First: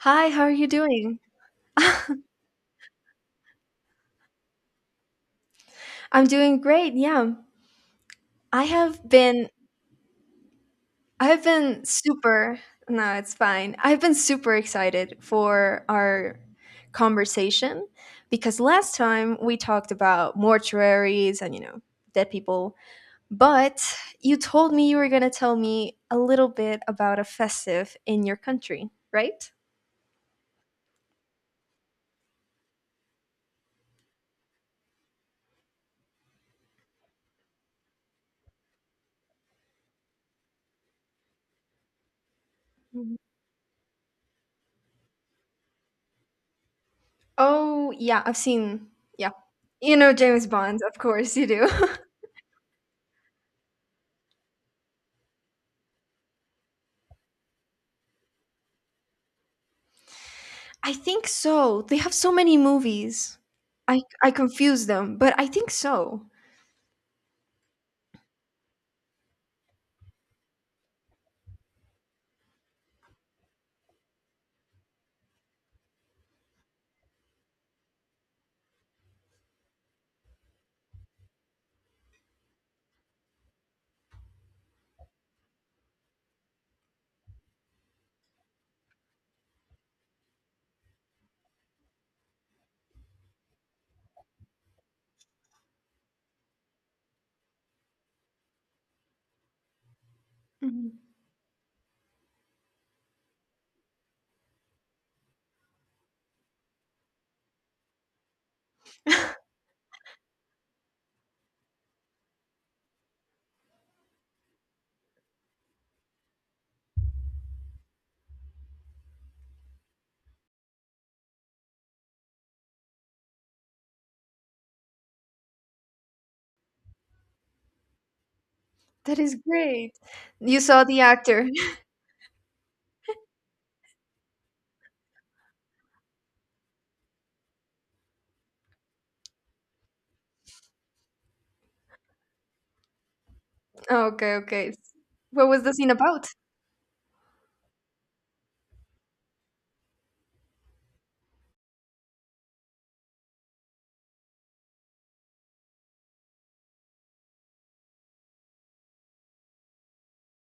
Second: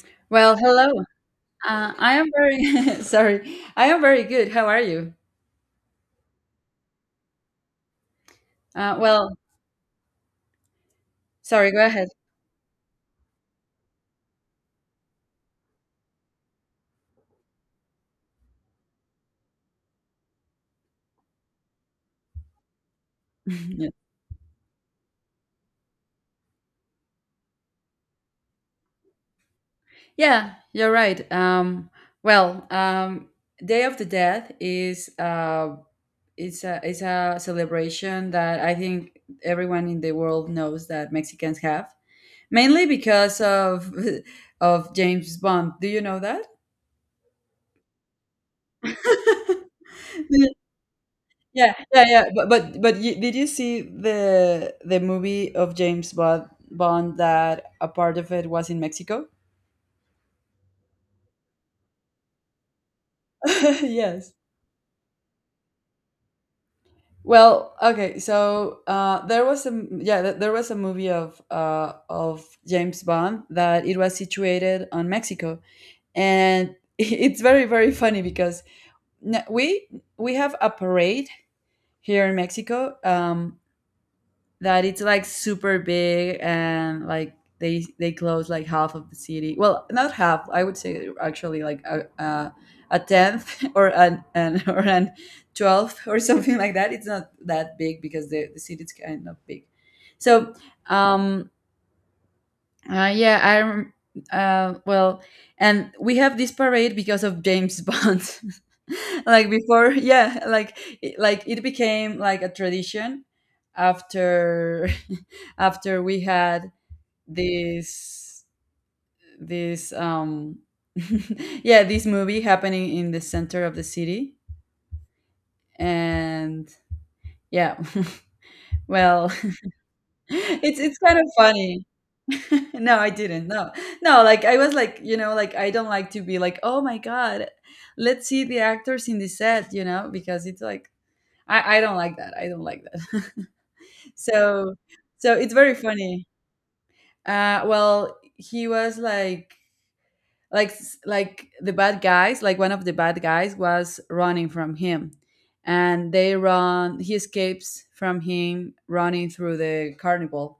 Hi, how are Well, you hello. doing? I am very sorry. I am very good. How are you? I'm doing great. Yeah. I Uh, have well, been I have Sorry. Go been ahead. super. No, it's fine. I've been super excited for our conversation because last time we talked about mortuaries and dead people, but Yeah. you told me you were going to tell me a little bit about a festive in your country, right? Yeah, you're right. Well, um, Day of the Dead is it's a celebration that I think everyone in the world knows that Mexicans have, mainly Mhm. because of of James Bond. Do you know that? Oh, yeah, I've seen. Yeah. You know James Bond, of course you do. Yeah, yeah, yeah. But you, did you see the movie of James Bond that a part of it was in Mexico? I think so. They have so many movies. I Yes. confuse them, but I think so. Well, okay. There was a movie of James Bond that it was situated on Mexico, and it's very very funny because n- we we have a parade here in Mexico. That it's like super big and like they close like half of the city. Well, not half. I would say actually like a tenth or an or an 12th or something like that. It's not that big because the city's kind of big. So Mhm. um, uh, yeah, I rem- uh, well, and we have this parade because of James Bond. Like before, yeah, like like it became like a tradition after after we had this this yeah, this movie happening in the center of the city, and yeah. That Well, is great. You it's saw it's the kind of actor. funny. No, I didn't. No, no, like I was like, you know, like I don't like to be like, oh my god, let's see the actors in the set, you know, because it's like I don't like that. I don't like that. okay, okay. so so What it's was the very scene funny. about? Well, he was like like the bad guys, like one of the bad guys was running from him and they run, he escapes from him running through the carnival.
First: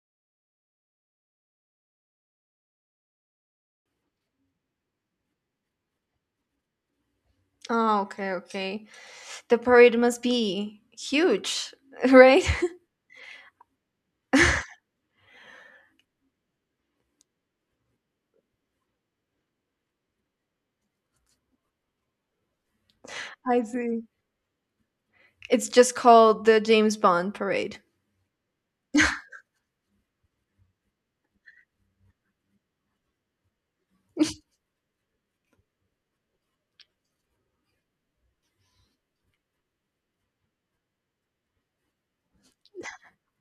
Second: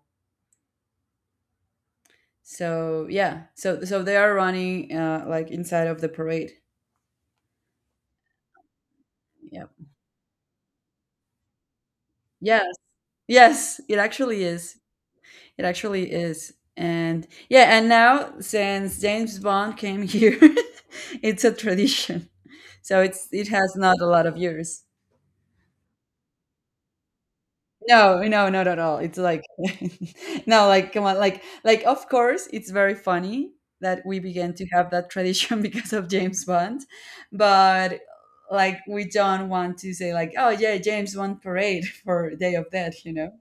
So they are running like inside of the parade. Oh, okay, okay. The Yep. parade must be huge, right? Yes. Yes. It actually is. It actually is. And yeah, and now since James Bond came here, it's a tradition. It I has not see. a lot of years. It's just called the James Bond parade. No, no, not at all. It's like no, like come on, like of course it's very funny that we began to have that tradition because of James Bond, but like we don't want to say like, oh yeah, James Bond parade for Day of Death, you know.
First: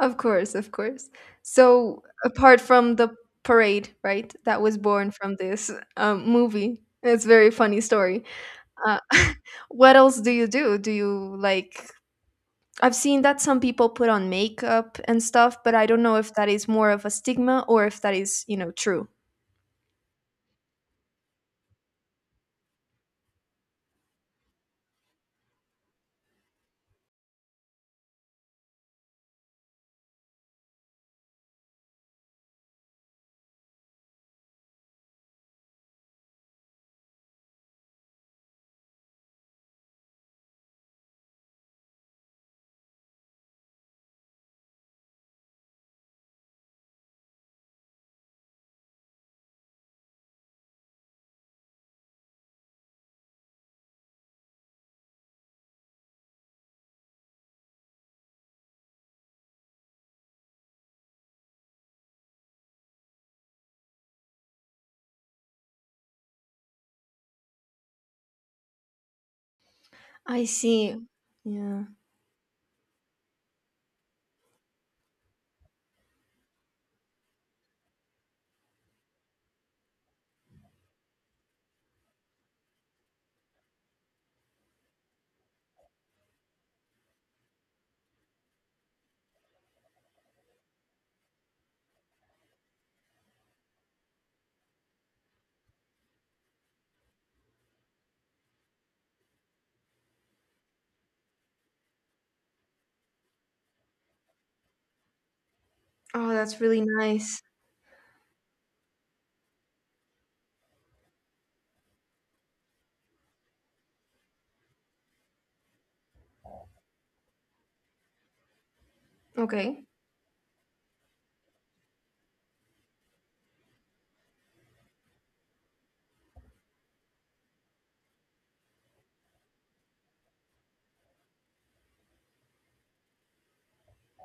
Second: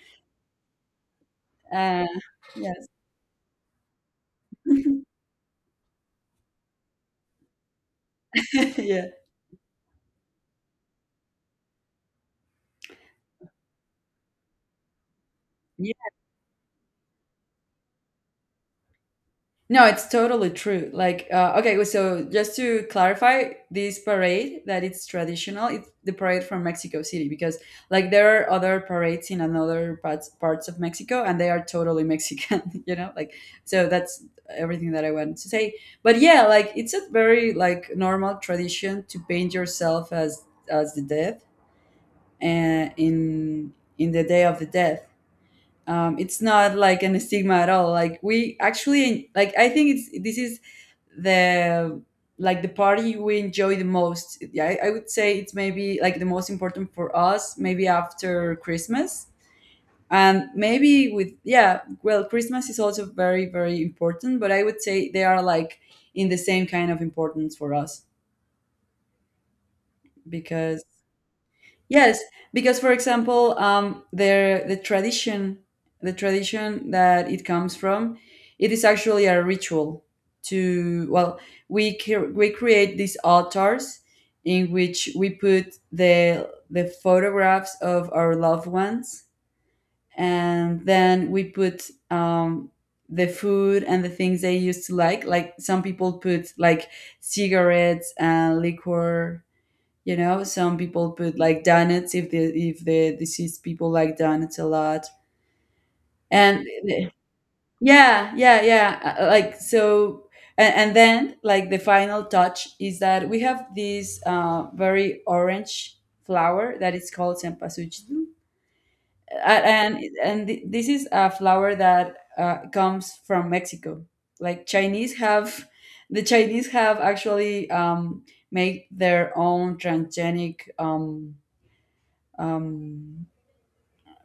Of course, of course. So, Uh, apart yes, from the parade, right, that was born from this movie, it's a very funny story. Uh, yeah. what else do you do? Do you like? I've seen that some people put on makeup and stuff, but I don't know if that is more of a stigma or if that is, true. No, it's totally true. Like, okay, so just to clarify, this parade that it's traditional, it's the parade from Mexico City because, like, there are other parades in another parts of Mexico, and they are totally Mexican. You know, like, so that's everything that I wanted to say. But yeah, like, it's a very like normal tradition to paint yourself as the death, and in the day of the death. It's not like an stigma at all. Like, we actually like, I think it's this is the like the party we enjoy the most. Yeah, I would say it's maybe like the most important for us, maybe after Christmas, and maybe with yeah, well, Christmas is also very very important, but I would say they are like in the same kind of importance for us I because see. Yeah. yes, because for example, the tradition that it comes from, it is actually a ritual. To well, we create these altars in which we put the photographs of our loved ones, and then we put the food and the things they used to like. Like some people put like cigarettes and liquor, you know, some people put like donuts if they if the deceased people like donuts a lot, Oh, that's and really nice. yeah, yeah, yeah. Like so, and then like the final touch is that we have this very orange flower that is called cempasúchil. Okay. This is a flower that comes from Mexico. Like Chinese have, the Chinese have actually make their own transgenic. Um,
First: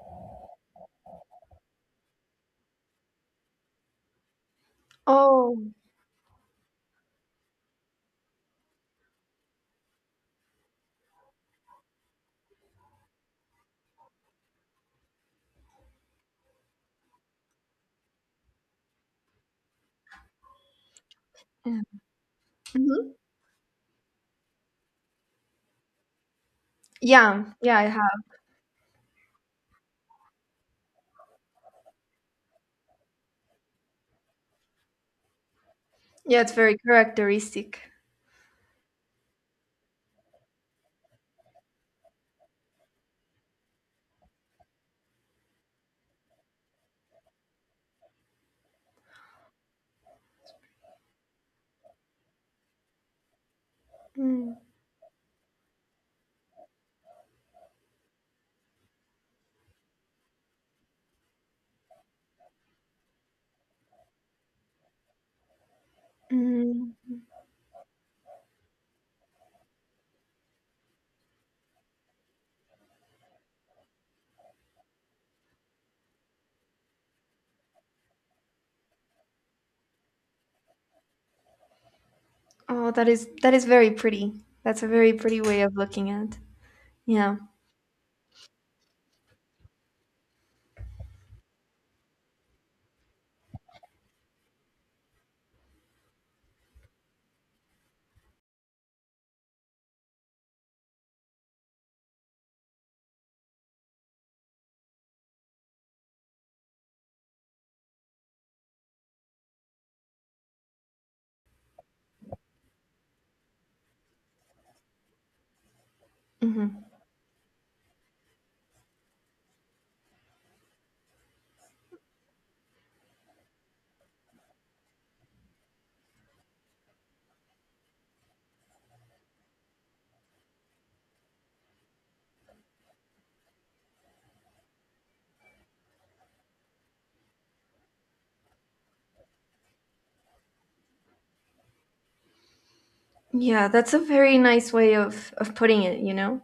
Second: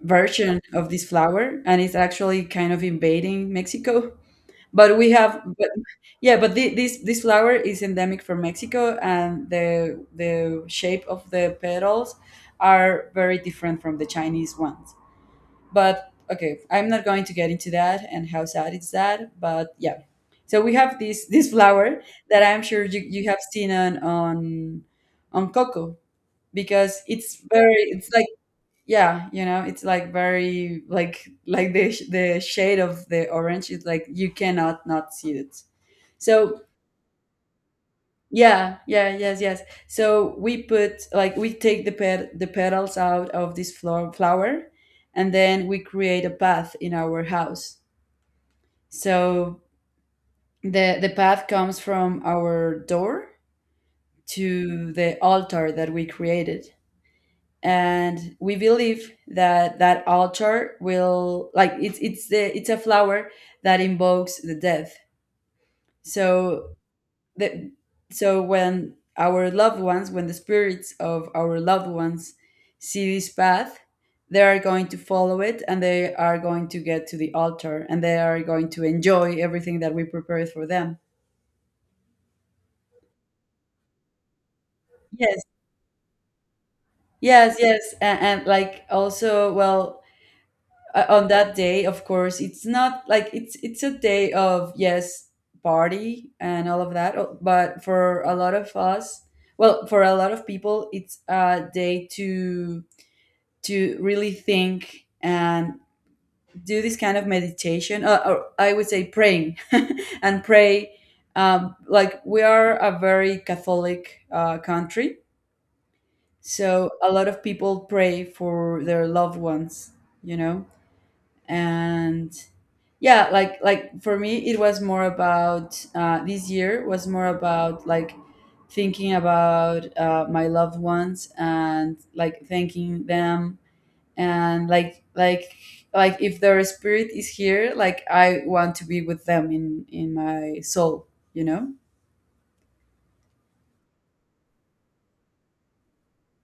Version of this flower, and it's actually kind of invading Mexico. But we have, but, Oh. yeah, but this this flower is endemic from Mexico, and the shape of the petals are very different from the Chinese ones. But okay, I'm not going to get into that and how sad is that. But yeah, so we have this Yeah. flower that I'm sure Mhm. you have seen on on Coco because it's Yeah. Yeah, very I it's like have. yeah, you know, it's like very like the the shade of the orange is like you cannot not see it. Yeah, it's So very characteristic. yeah yeah, yes yes, so we put like we take the petals out of this flower and then we create a path in our house, so the path comes from our door Mm. to the altar that we created, and we believe that that altar will like it's a flower that invokes the death. So Mhm. the so when our loved ones, when the spirits of our loved ones see this path, they are going to follow it and they are going to get to the altar and they are going to enjoy everything that we prepared for them. Oh, that is very pretty. That's a very pretty Yes, way of looking at. Yeah. yes, yes, and like also well, on that day of course it's not like it's a day of yes party and all of that but for a lot of us, well, for a lot of people it's a day to really think and do this kind of meditation, or I would say praying and pray. Like we are a very Catholic country, Hmm. so a lot of people pray for their loved ones, you know, and yeah, like for me it was more about this year was more about like thinking about my loved ones and like thanking them, and like if their spirit is here, like I want to be with them in my soul, you know. Yeah, that's a very nice way of putting it.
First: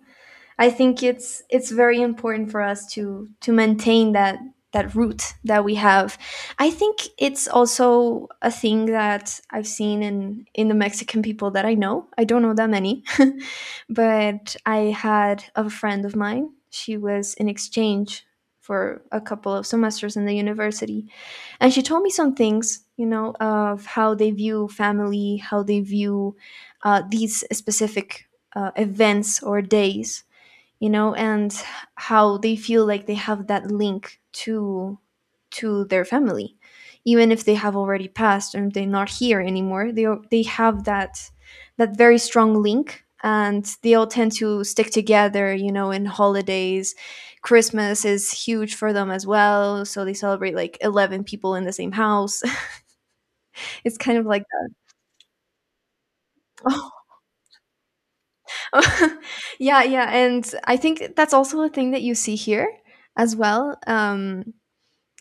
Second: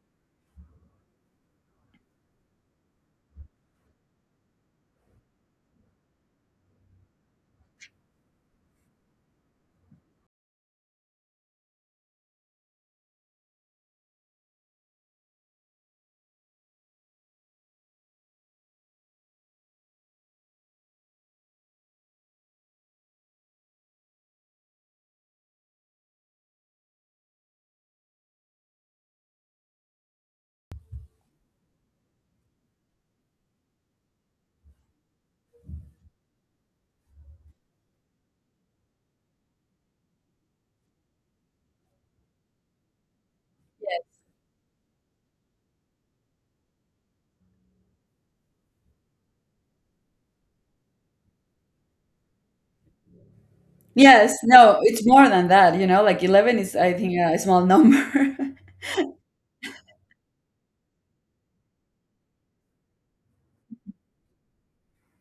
I think it's very important for us to maintain that root that we have. I think it's also a thing that I've seen in the Mexican people that I know. I don't know that many, but I had a friend of mine. She was in exchange for a couple of semesters in the university, and she told me some things, of how they view family, how they view these specific events or days and how they feel like they have that link to their family, even if they have already passed and they're not here anymore, they have that very strong link, and they all tend to stick together in holidays. Christmas is huge for them as well, so they celebrate like 11 people in the same house. it's kind of Yes, like no, it's more than that, you know, like 11 is that. I think a small number. yeah, yeah, and I think that's also a thing that you see here as well.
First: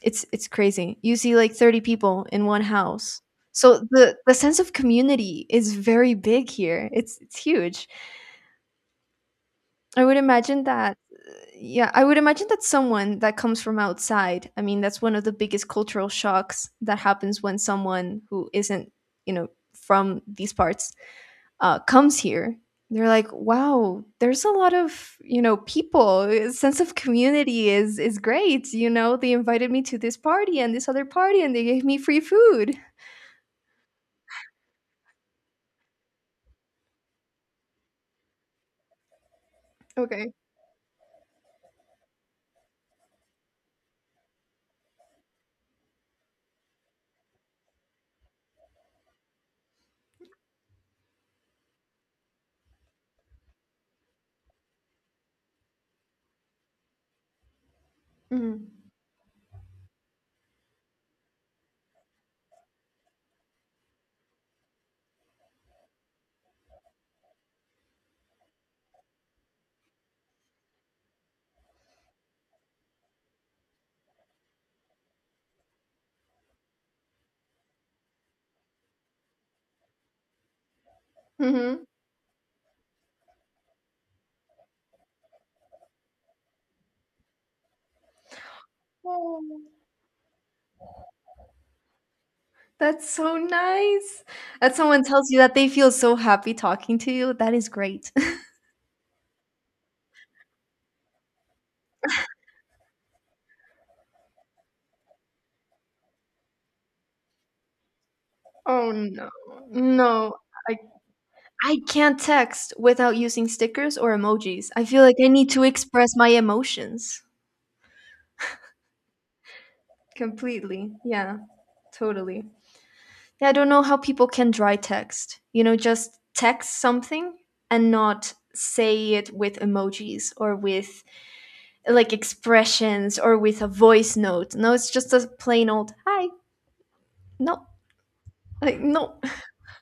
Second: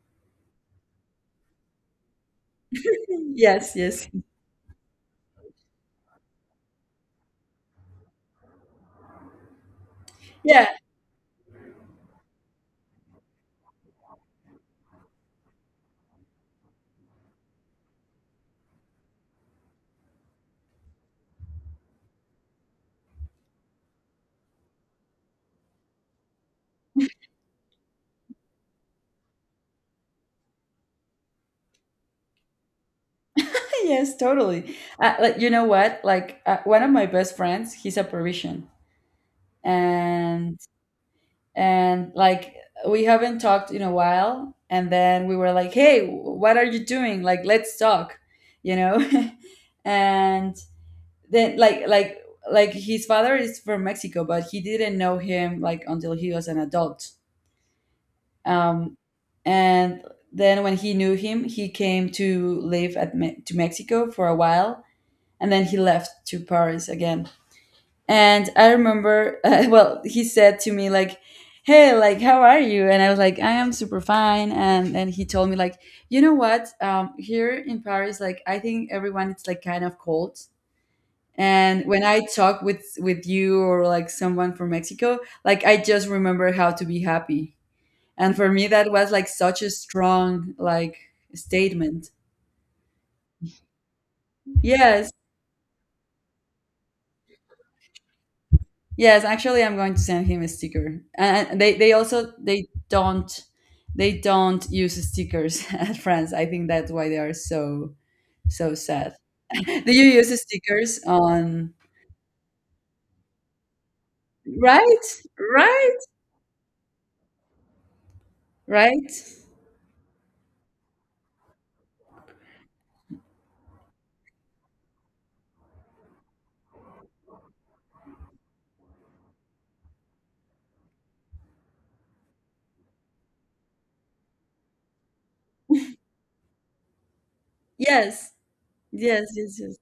It's crazy. You see like 30 people in one house. So Yes, yes. the sense of community is very big here. It's huge. I would imagine Yeah. that Yeah, I would imagine that someone that comes from outside, I mean, that's one of the biggest cultural shocks that happens when someone who isn't, you know, from these parts, comes here, they're like, wow, there's a lot of people. A sense of community is great. They invited me to this party and this other party, and they gave me free food. Yes, totally. Like, you know what? Like one of my best friends, he's a Parisian, Okay. and and like we haven't talked in a while, and then we were like, "Hey, what are you doing? Like, let's talk," you know. And then like his father is from Mexico, but he didn't know him like until he was an adult. Mhm. Um, and then when he knew him, he came to live at to Mexico for a while and then he left to Paris again. And I remember, he said to me like, "Hey, like, how are you?" And I was like, "I am super fine." And he told me like, "You know what? Here in Paris, like, I think everyone it's like kind of cold." Mhm. And when I talk with you or like someone from Mexico, like I just remember how to be happy. And for me, that was like Oh, such a strong like statement. that's so nice. That someone Yes. tells you that they feel so happy talking to you. That is great. Yes, actually, I'm going to send him a sticker. And they also they don't use stickers at France. I think that's why they are so so Oh sad. no, Do you no. use I, stickers on I can't text without using stickers or emojis. I feel right? like I need to Right? express my emotions Right? completely. Yeah. Totally. Yeah, I don't know how people can dry text. Just text something and not say it with emojis or with like expressions or with a voice note. No, it's just a plain old hi. No, Yes. like, no, Yes, yes, yes.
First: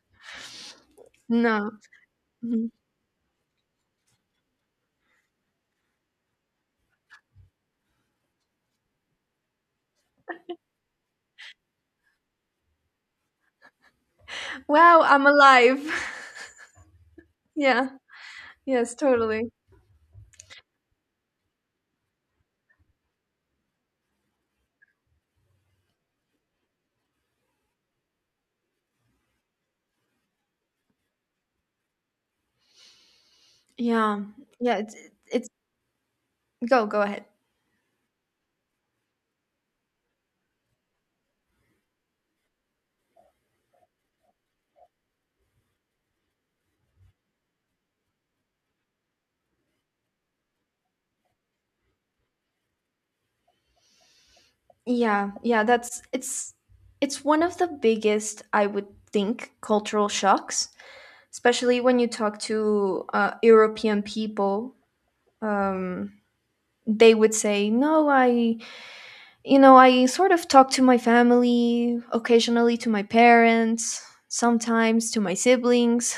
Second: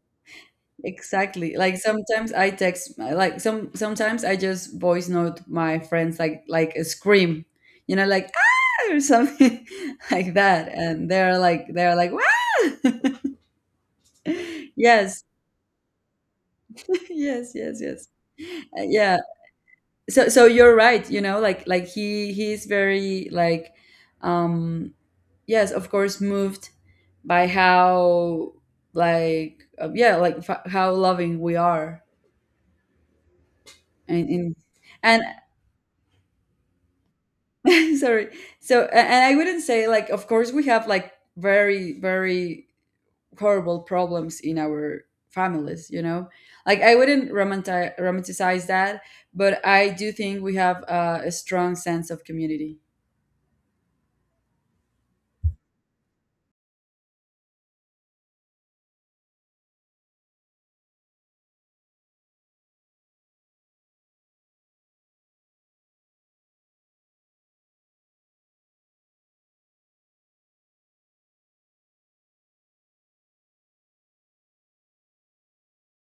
Exactly. no. Like sometimes I Mhm. text like sometimes I just voice note my friends like a scream. You know, like ah or something like that, and they're like wow. Wow, Yes. I'm alive. Yes, yes, yeah, yes. Yes, Yeah. totally. So you're right, you know, like he's very like um yes, of course moved by how like yeah, like f how loving we are Yeah, and in yeah. And It's Go ahead. sorry. And I wouldn't say like of course we have like very very horrible problems in our families, you know, like I wouldn't romanticize that, but I do think we have a strong sense of community. Yeah, yeah. That's It's one of the biggest, I would think, cultural shocks, especially when you talk to European people. um, they would say, "No, I sort of talk to my family occasionally, to my parents, sometimes to my siblings,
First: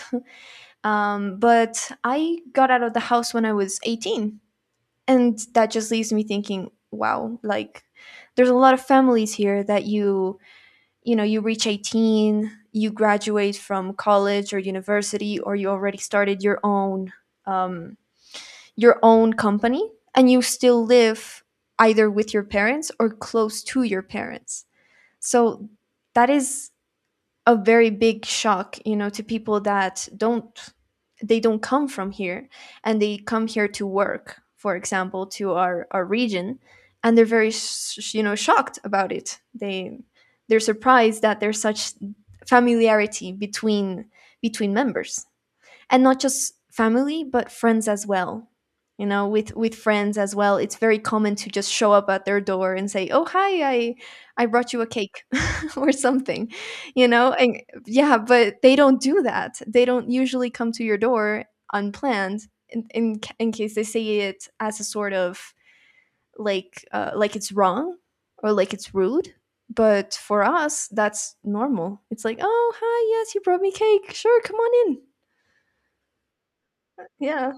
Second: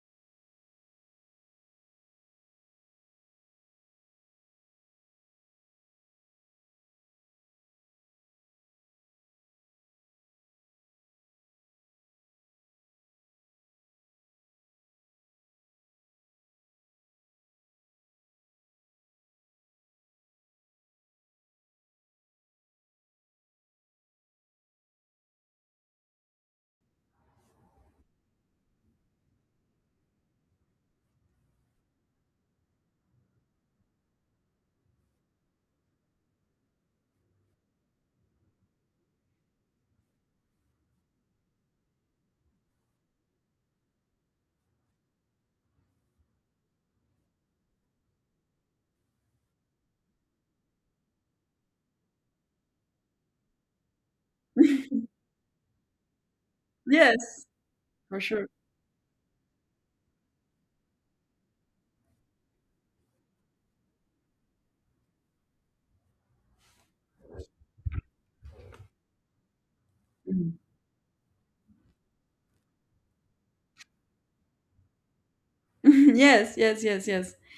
but I got out of the house when I was 18, and that just leaves me thinking, wow, like." There's a lot of families here that you reach 18, you graduate from college or university, or you already started your own um, company, and you still live either with your parents or close to your parents, so that is a very big shock, to people that don't they don't come from here, and they come here to work, for example, to our region, and they're very shocked about it. They're surprised that there's such familiarity between members, and not just family but friends as well. With friends as well, it's very common to just show up at their door and say, "Oh, hi, I brought you a cake," or something, Yes, and yeah. for sure. But they don't do that. They don't usually come to your door unplanned, in case they see it as a sort of, like it's wrong or like it's rude. But for Mhm. us that's normal. It's like, "Oh, hi, yes, you brought me cake, sure, come on in." Yes, yes, yes, yes. Yeah.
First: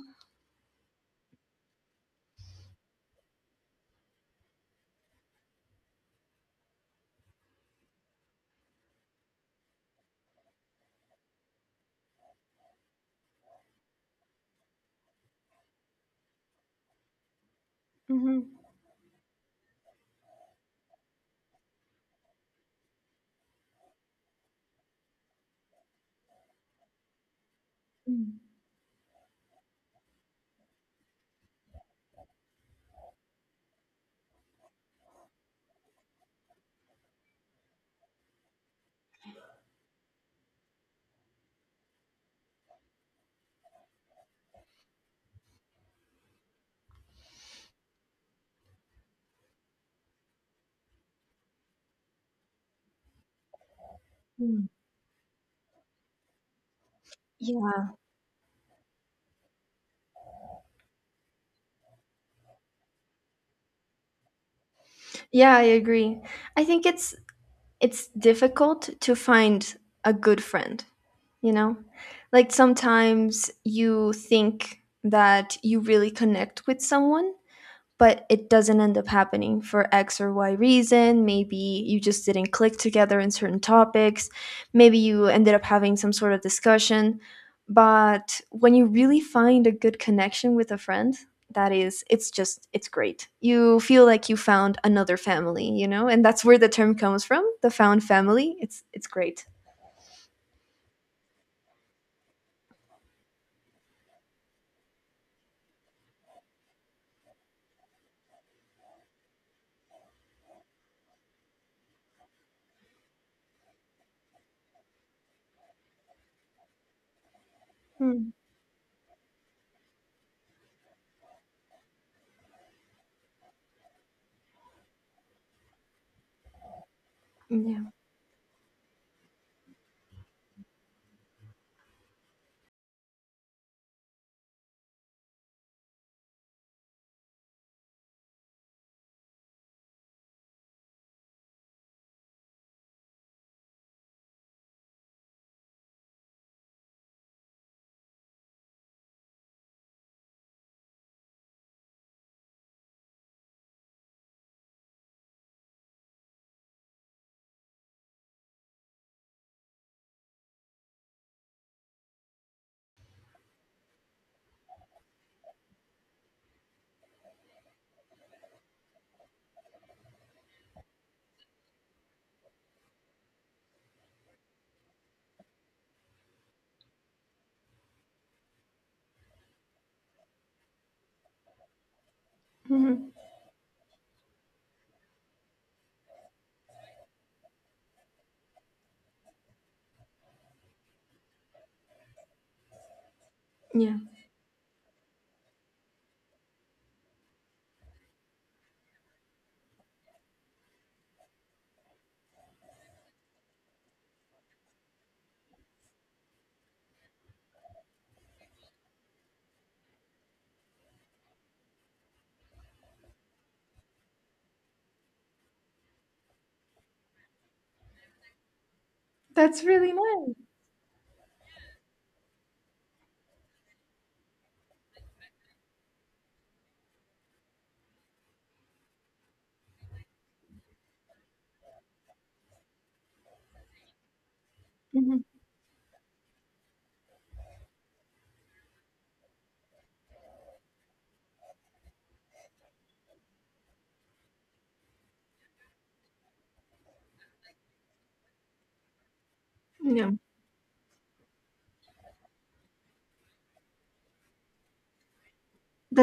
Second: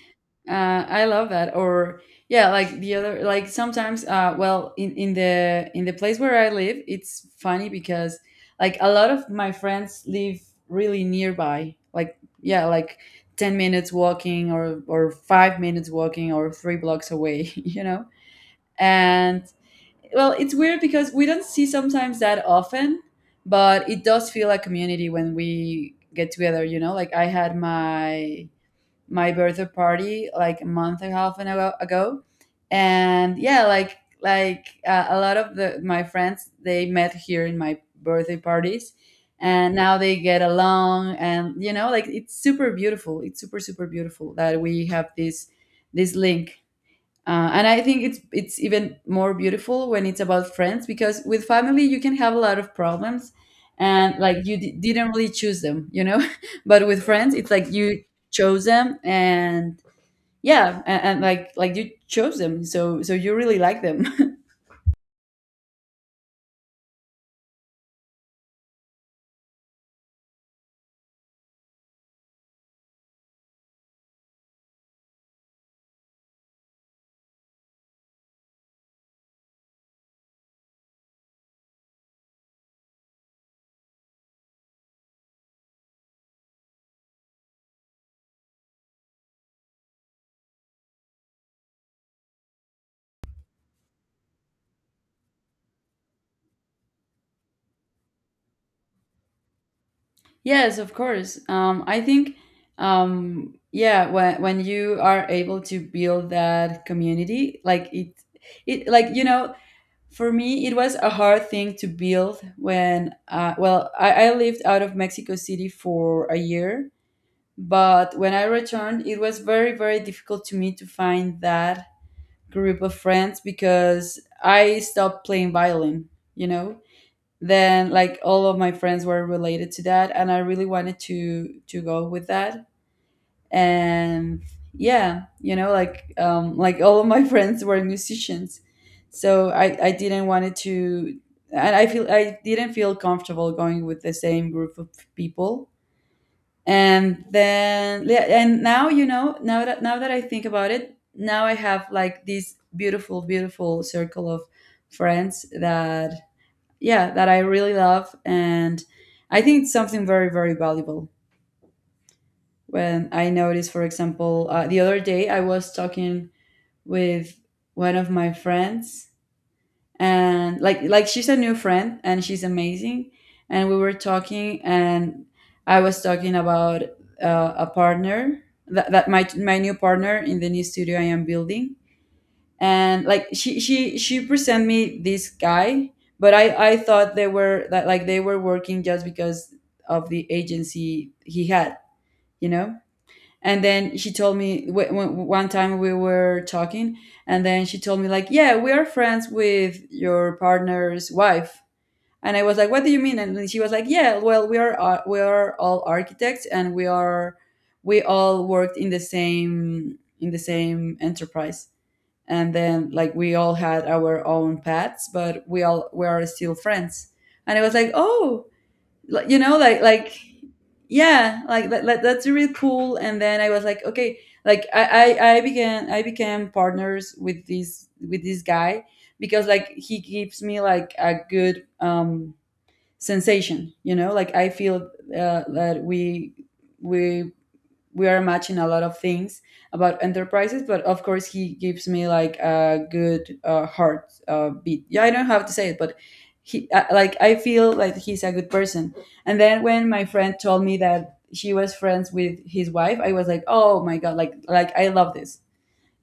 I love that. Or yeah, like the other, like sometimes, in the place where I live, it's funny because like a lot of my friends live really nearby. Like yeah, like 10 minutes walking, or 5 minutes walking, or 3 blocks away. You know, Hmm. and well, it's weird because we don't see sometimes that often, but it does feel like community when we get together. You know, like I had Mm, my my birthday party like a month and a half ago. And yeah like a lot of the my friends they met here in my birthday parties, and now they get along. And you know like it's super beautiful, it's super super beautiful that we have this link. And I think it's even more beautiful when it's about friends, because with family you can have a lot of problems, and mm. Didn't really choose them. But with friends it's like Yeah, you chose them. And you chose them, so you really like them. yeah, I agree. I think it's difficult to find a good friend, you know? Like sometimes you think that you really connect with someone, but it doesn't end up happening for X or Y reason. Maybe you just didn't click together in certain topics. Maybe you ended up having some sort of discussion. But when you really find a good connection with a friend, that is, it's just, it's great. You feel like you found another family, and that's where the term comes from, the found family. It's great. Yes, of course. I think, yeah, when you are able to build that community, like it like you know For me, it was a hard thing to build. Well, I lived out of Mexico City for a year, but Mm, when I returned, it was very, very difficult to me to find that group of friends, because I stopped playing violin, you know? yeah, Then, like, all of my friends were related to that, and I really wanted to go with that. And yeah you know like all of my friends were musicians, so I didn't wanted to. And I didn't feel comfortable going with the same group of people. And then yeah, and now you know now that I think about it, now I have like this beautiful beautiful circle of friends that, yeah, that I really love. And I think it's something very very valuable. When I noticed, for example, the other day I was talking with one of my friends, and like she's a new friend and she's amazing, and we were talking, and I was talking about a partner that, that my new partner in the new studio I am building. And Mhm. like she presented me this guy, but I thought they were working just because of the agency he had, you know. And Yeah, then she told me one time we were talking, and then she told me like, yeah, we are friends with your partner's wife. And I was like, what do you mean? And then she was like, yeah, well, we are all architects, and we all worked in the same enterprise, and then like we all had our own paths, but we are still friends. And I was like, oh, like, you know that's like really like nice. yeah like that's really cool. And then I was like, okay, like I, I became partners with this guy because like he gives me like a good sensation, you know? Like I feel Mhm. That we we are matching a lot of things about enterprises. But of course he gives me like a good heart beat. Yeah, I don't have to say it, but he like I feel like he's a good person. And then when my Yeah, friend told me that she was friends with his wife, I was like, oh my god, like I love this,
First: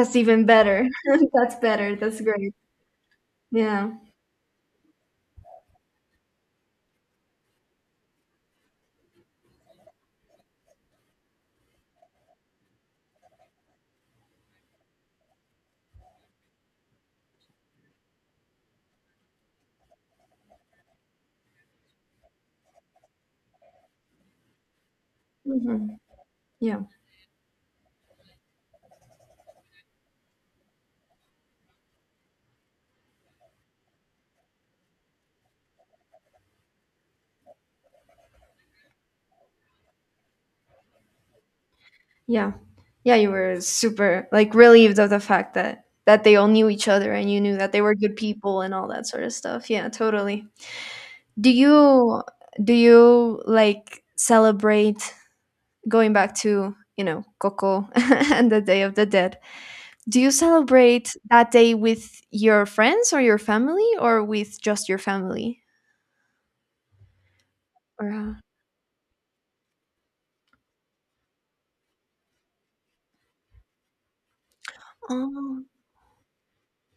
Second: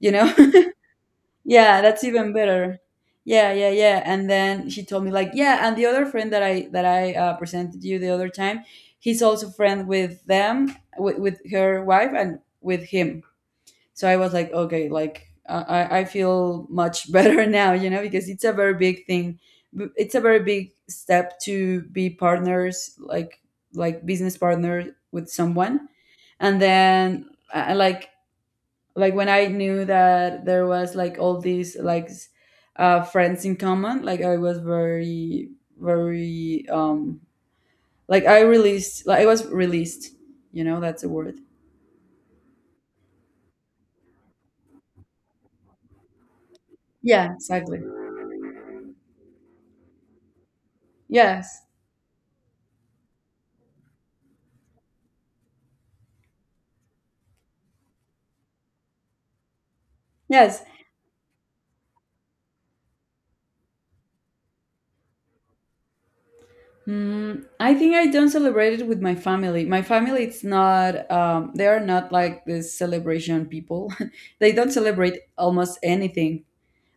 you know? even better. that's Yeah, better. that's That's even great. better. Yeah, yeah, Yeah. yeah. And then she told me like, yeah, and the other friend that I presented you the other time, he's also friend with them, with her wife and with him. So I was like, okay, like I feel much better now, you know, because it's a very big thing. It's a very big step to be partners, like business partner with someone. Mhm. And Yeah, then I like when I knew that there was like all these friends in common, like I was very very like I released, like I was released. You know, that's a word. yeah, yeah. You were super, like, relieved of the fact that they all knew each other and Yeah, you knew that exactly. they were good people, and all that sort of stuff. Yeah, totally. Do Yes. you do you like celebrate, going back to, Coco, and the Day of the Dead? Do you Yes. celebrate that day with your friends or your family, or with just your family? Mm, I think I Or don't celebrate it with my family. My family, it's not, they are not like this celebration people. They don't celebrate oh, almost anything.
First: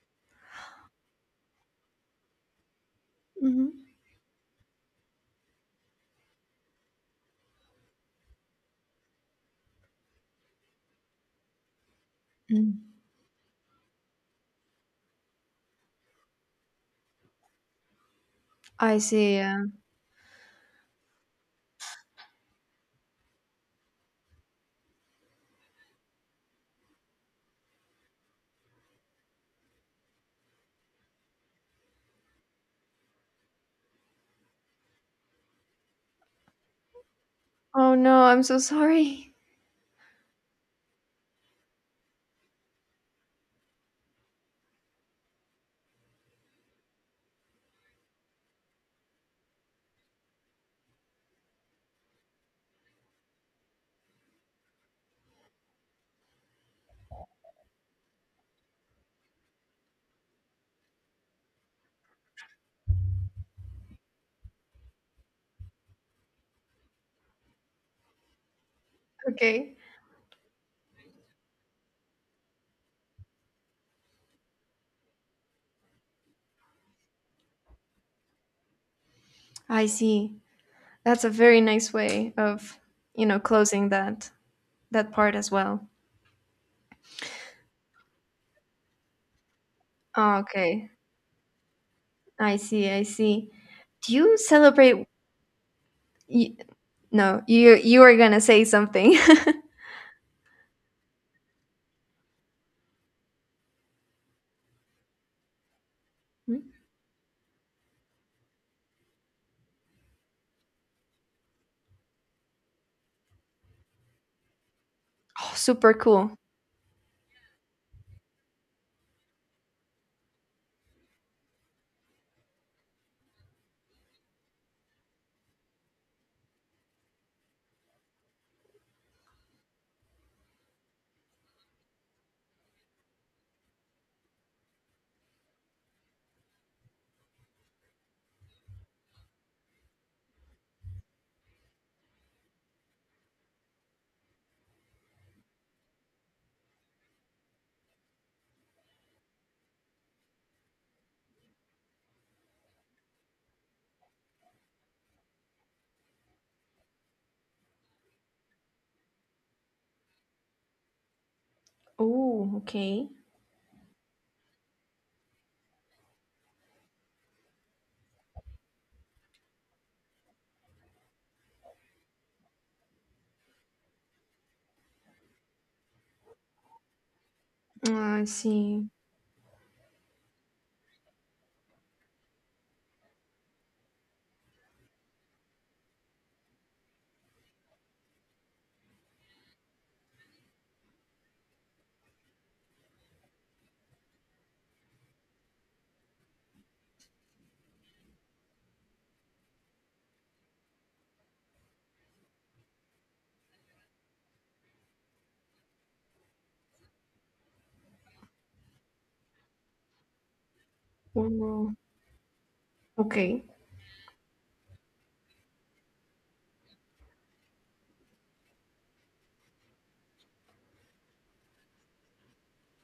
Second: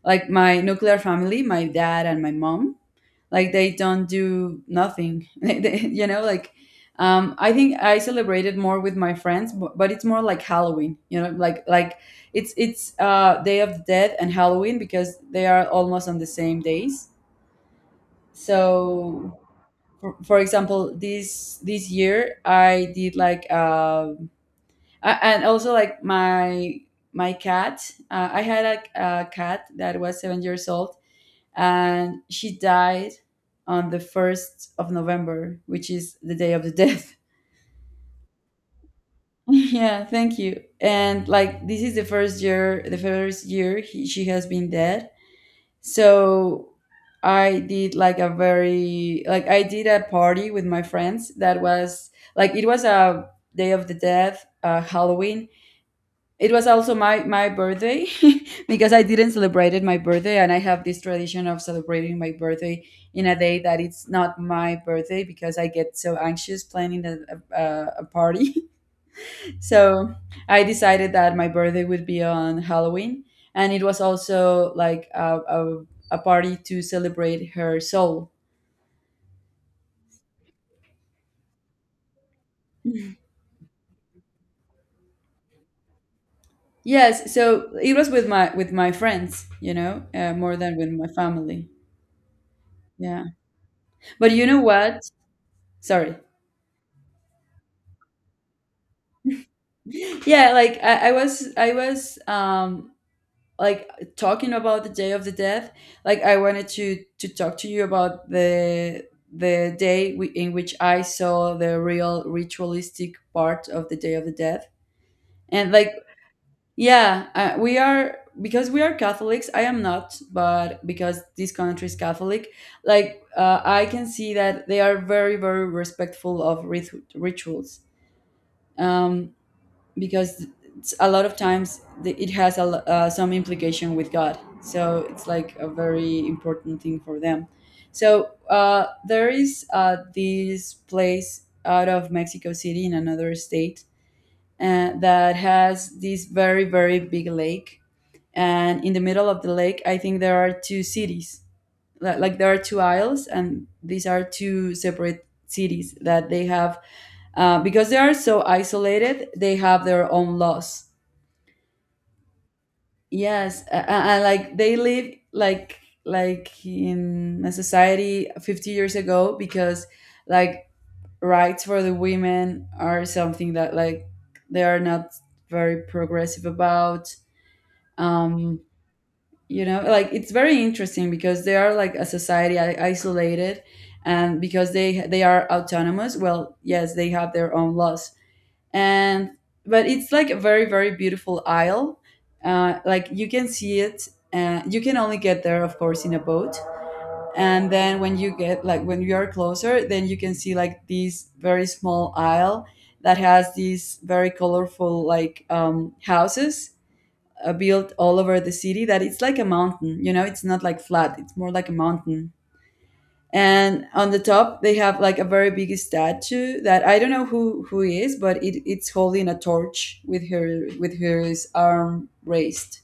Like my nuclear family, my dad and my mom, like they mhm. don't do nothing. You know, like, I think I celebrated more with my friends, but it's more like Halloween, you know? Like Mm. it's Day of the Dead and Halloween, because they are almost on the same days. I see. So Yeah. For example, this year I did like, and also like my cat, I had a cat that was 7 years old, and she died on the 1st of November, which is the Day of the Death. Oh no, I'm so sorry. Yeah, thank you. And like this is the first year she has been dead. So I did like a very like i did a party with my friends that was like, it was a Day of the Death, Halloween, it was also my birthday, because I didn't celebrate my birthday, and I have this tradition of celebrating my birthday in a day that it's not my birthday, because I get so anxious planning a party. Okay. So I decided that my birthday would be on Halloween, and it was also like a party to celebrate her soul. I see. That's a very nice way of, closing that part as well. Yes, so it was with my friends, you know, Ah, more than with okay. my family. I see. I Yeah, see. Do but you you know celebrate what? Sorry. y no, you were gonna say something. Yeah, like I was like talking about the Day of the Death. Like I Hmm? wanted to talk to you about the day in which I saw the real ritualistic part of the Day of the Death. Oh, And like, super cool. yeah, we are because we are Catholics, I am not, but because this country is catholic, I can see that they are very very respectful of rituals, um because a lot of times it has some implication with God. So it's like a very important thing for them. So there is this place out of Mexico City, in another state, that has this very, very big lake. And in the middle of the lake, I think there are two cities. Like there are two isles, and these are two separate cities that they have, because they are so isolated, they have their own laws. Oh, okay. Yes, and like they live like in a society 50 years ago, because like, rights for the women are something that like they are not very progressive about. I Um, see. you know, like it's very interesting because they are like a society isolated, and because they are autonomous. Well, yes, they have their own laws. And but it's like a very very beautiful isle. Like you can see it. You can only get there, of course, in a boat. And then when you get, like, when you are closer, then you can see like this very small isle that has these very colorful, like, houses built all over the city, that it's like a mountain, you know? It's not like flat, it's more like a Oh, mountain. okay. And on the top they have like a very big statue, that I don't know who is, but it's holding a torch with her arm raised.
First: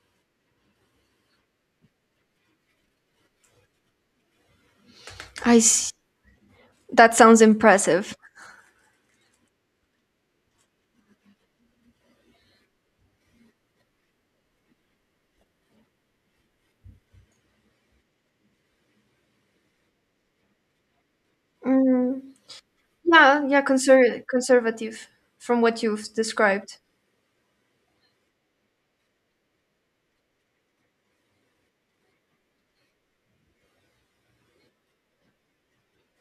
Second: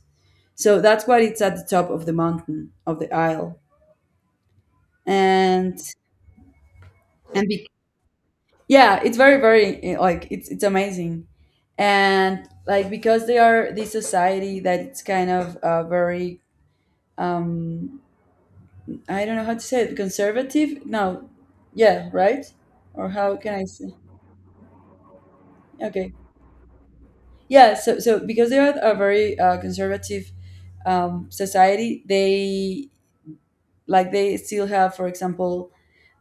So that's why it's at the top of the mountain of the isle. I and see. That sounds and be- impressive. yeah, it's very very, it's amazing. And like because they are this society, that it's kind of, very, um I don't know how to say it, conservative, no? Yeah, Mm, right. Or how yeah, can yeah, I say? Conservative from what Okay. you've described. Yeah, so so because they are a very conservative, society, they, like they still have, for example,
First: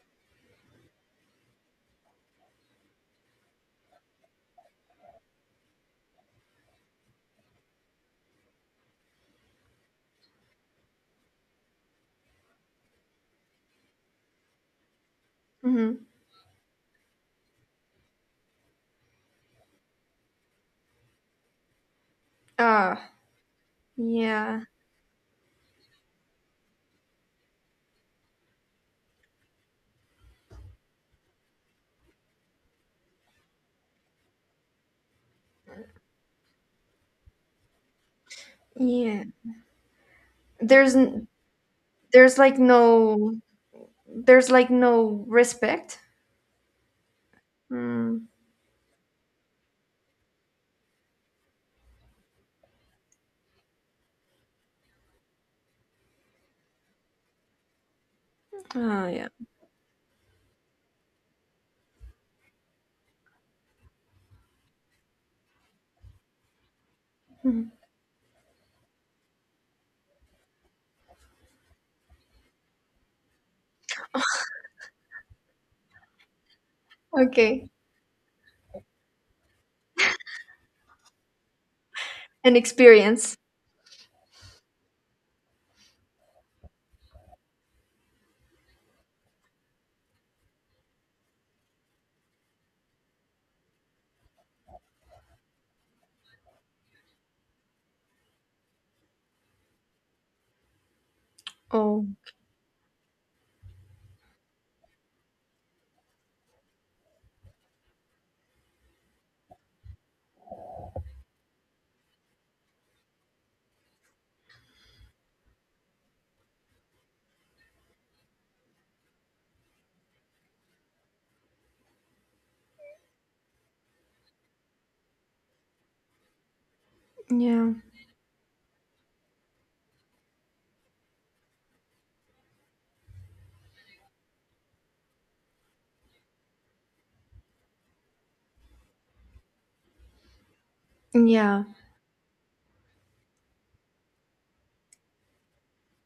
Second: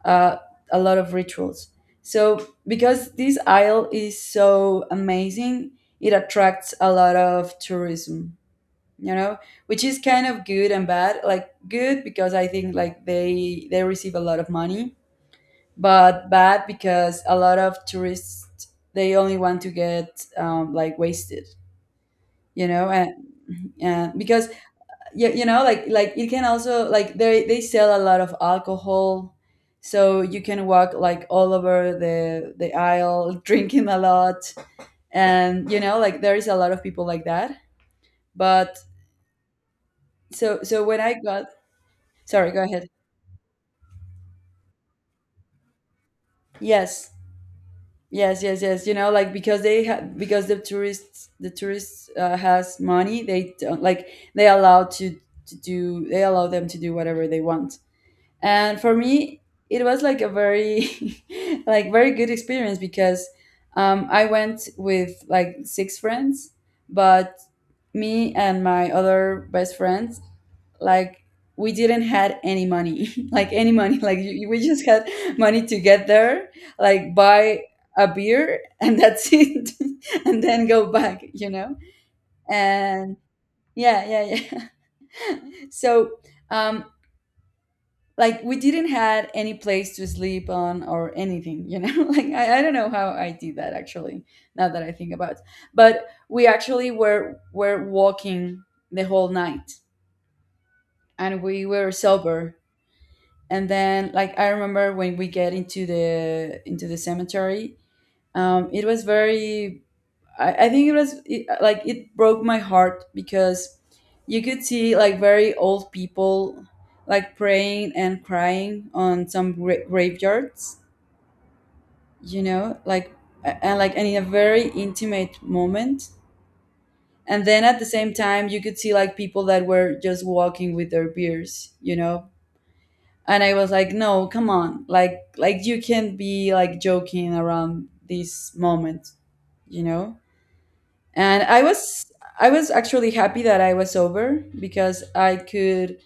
uh, a lot of rituals. So because this isle is so amazing, it attracts a lot of tourism. You know, which is kind of good and bad. Like good, because I think like they receive a lot of money, Mm-hmm. but bad because a lot of tourists, they only want to get, like, wasted. You know, and. Ah, Yeah, because yeah, you know, like it can also like they sell a lot of alcohol, so you can walk like all over the aisle drinking a lot, and, you know, like there is a lot of people like that. But yeah. so so There's when I n- got, There's sorry, like go ahead. no respect. Yes, Mm. yes, yes, yes. You know, like because because the tourists has money, they don't like, they allow to they allow them to do whatever they want. And for Ah, yeah. me it was like a very, like, very good experience, because I went with like six friends. But Mhm. me and my other best friends, like, we didn't had any money, like, any money. We just had money to get there, like buy Okay. a beer, and that's it, and then go back, you know? An And experience. yeah yeah yeah. So, um like we didn't had any place to sleep on or anything, you know? Like, i don't know how I did that, actually, now that I think about it. But we actually were walking the whole night, and we were Oh, sober. And then like I remember when we get into the cemetery. It was very, i think it was like it broke my heart, because you could see like very old people like praying and crying on some graveyards. You know, like, and in a very intimate moment. And then yeah. at the same time, you could see like people that were just walking with their beers, you know. And I was like, no, come on, like you can not be like joking around this moment, you know? And I Yeah. was I was actually happy that I was sober, because I could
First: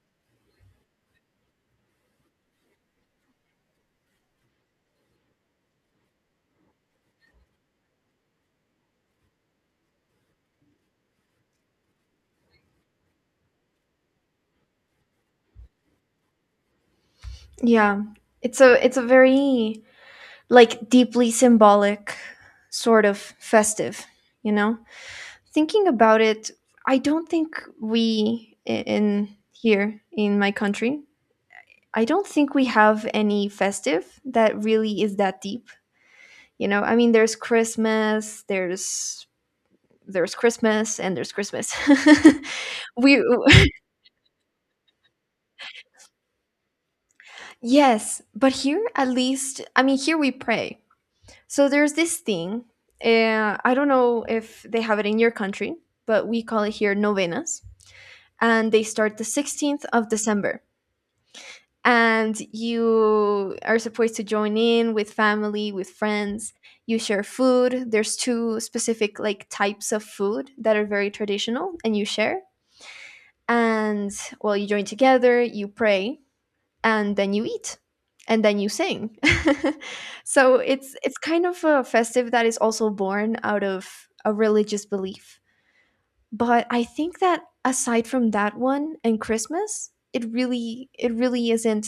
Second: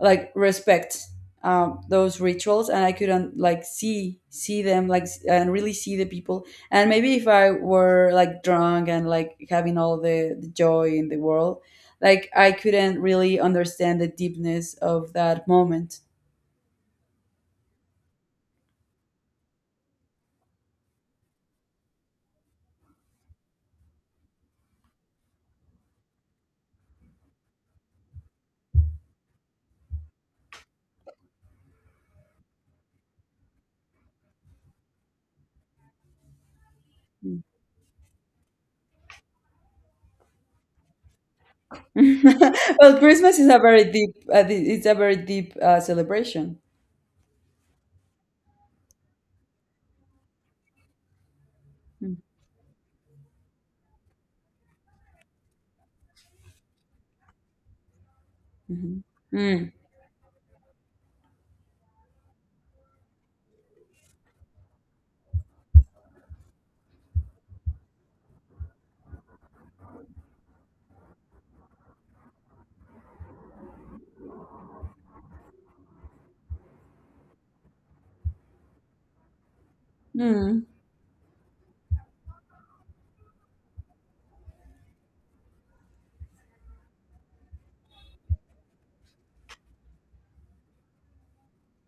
like respect, those rituals. And I could not like see them like, s- and really see the people. And maybe if I were like drunk and like having all the joy in the world, like I couldn't really understand the deepness of that moment. Yeah. It's a very, like, deeply symbolic sort of festive, you know? Thinking about it, I don't think in here in my country, I don't think we have any festive that really is that deep. I mean, there's Christmas, there's Christmas, and there's Christmas. Well, we Christmas is a very deep it's a very deep celebration. Yes, but here at least, I mean, here we pray. So there's this thing. I don't know if they have it in your country, but we call it here novenas, and they start the Mm-hmm. Mm. 16th of December. And you are supposed to join in with family, with friends. You share food. There's two specific, like, types of food that are very traditional, and you share. And well, you join together. You pray, and then you eat, and then you sing. so Mm. it's kind of a festive that is also born out of a religious belief. But I think that aside from that one and Christmas, it really isn't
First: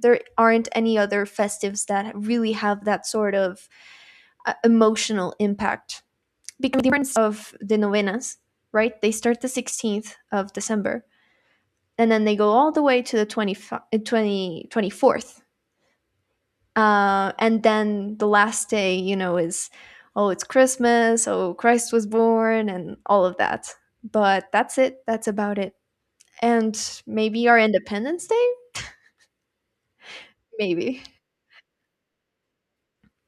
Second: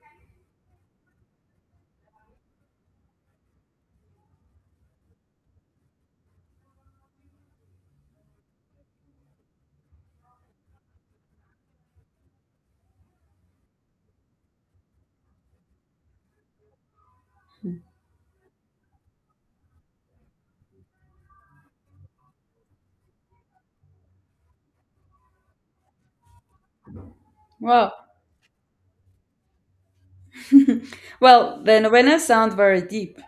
there aren't any other festives that really have that sort of emotional impact, because the difference of the novenas, right? They start the 16th of December, and then they go all the way to the 20, 24th, and then the last day, is, "Oh, it's Christmas, oh, Christ was born," and all of that. But that's it. That's about it. And maybe our Wow. Independence Day. Maybe. Well, the novenas sound very deep.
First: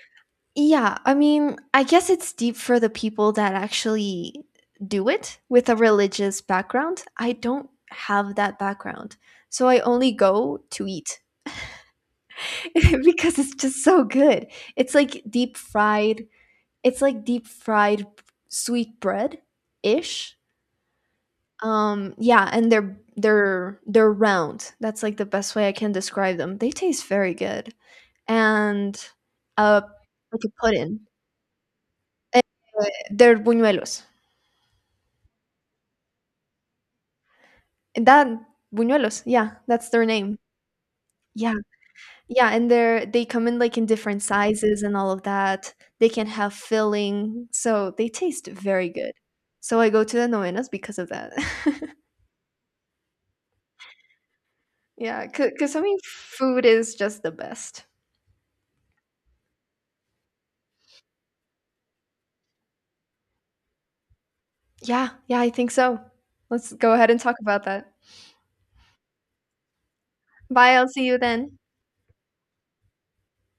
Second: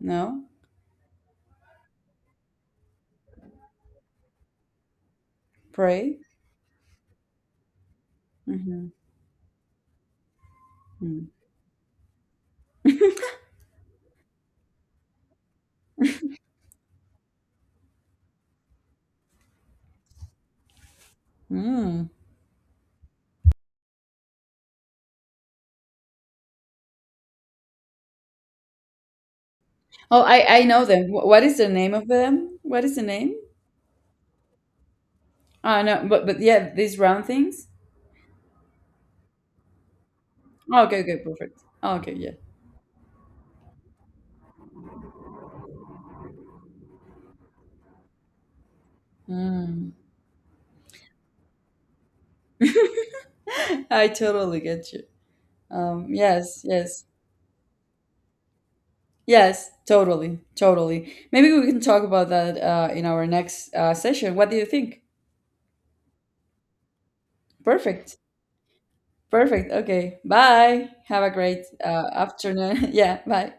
No, Yeah, I mean, I guess it's deep for the people that actually do it with a pray. religious background. I don't have that Hmm. background, so I only go to eat, because it's just so good. it's like deep fried It's like deep fried sweet bread ish. Mm. Yeah, and they're round. That's like the best way I can describe them. They taste very good. And uh Oh, like a I know pudding. them. What is the name of Eh, them? What is the name? they're buñuelos. Oh no, but yeah, these round things. That buñuelos, yeah, that's their name. Oh, okay, okay, Yeah. perfect. Oh, okay, yeah. Yeah, and they come in different sizes, and all of that. They can have filling, so they taste very good. So Mm. I go to the novenas because of that. I totally get you. Yeah, cause I mean, Yes, food is yes, just the best. yes, totally, totally. Maybe we can talk about that in our next session. What do you think? Yeah, yeah, I think so. Let's go ahead and talk about that. Perfect. Perfect. Okay. Bye, I'll Bye. see you Have a then. great afternoon. Yeah. Bye.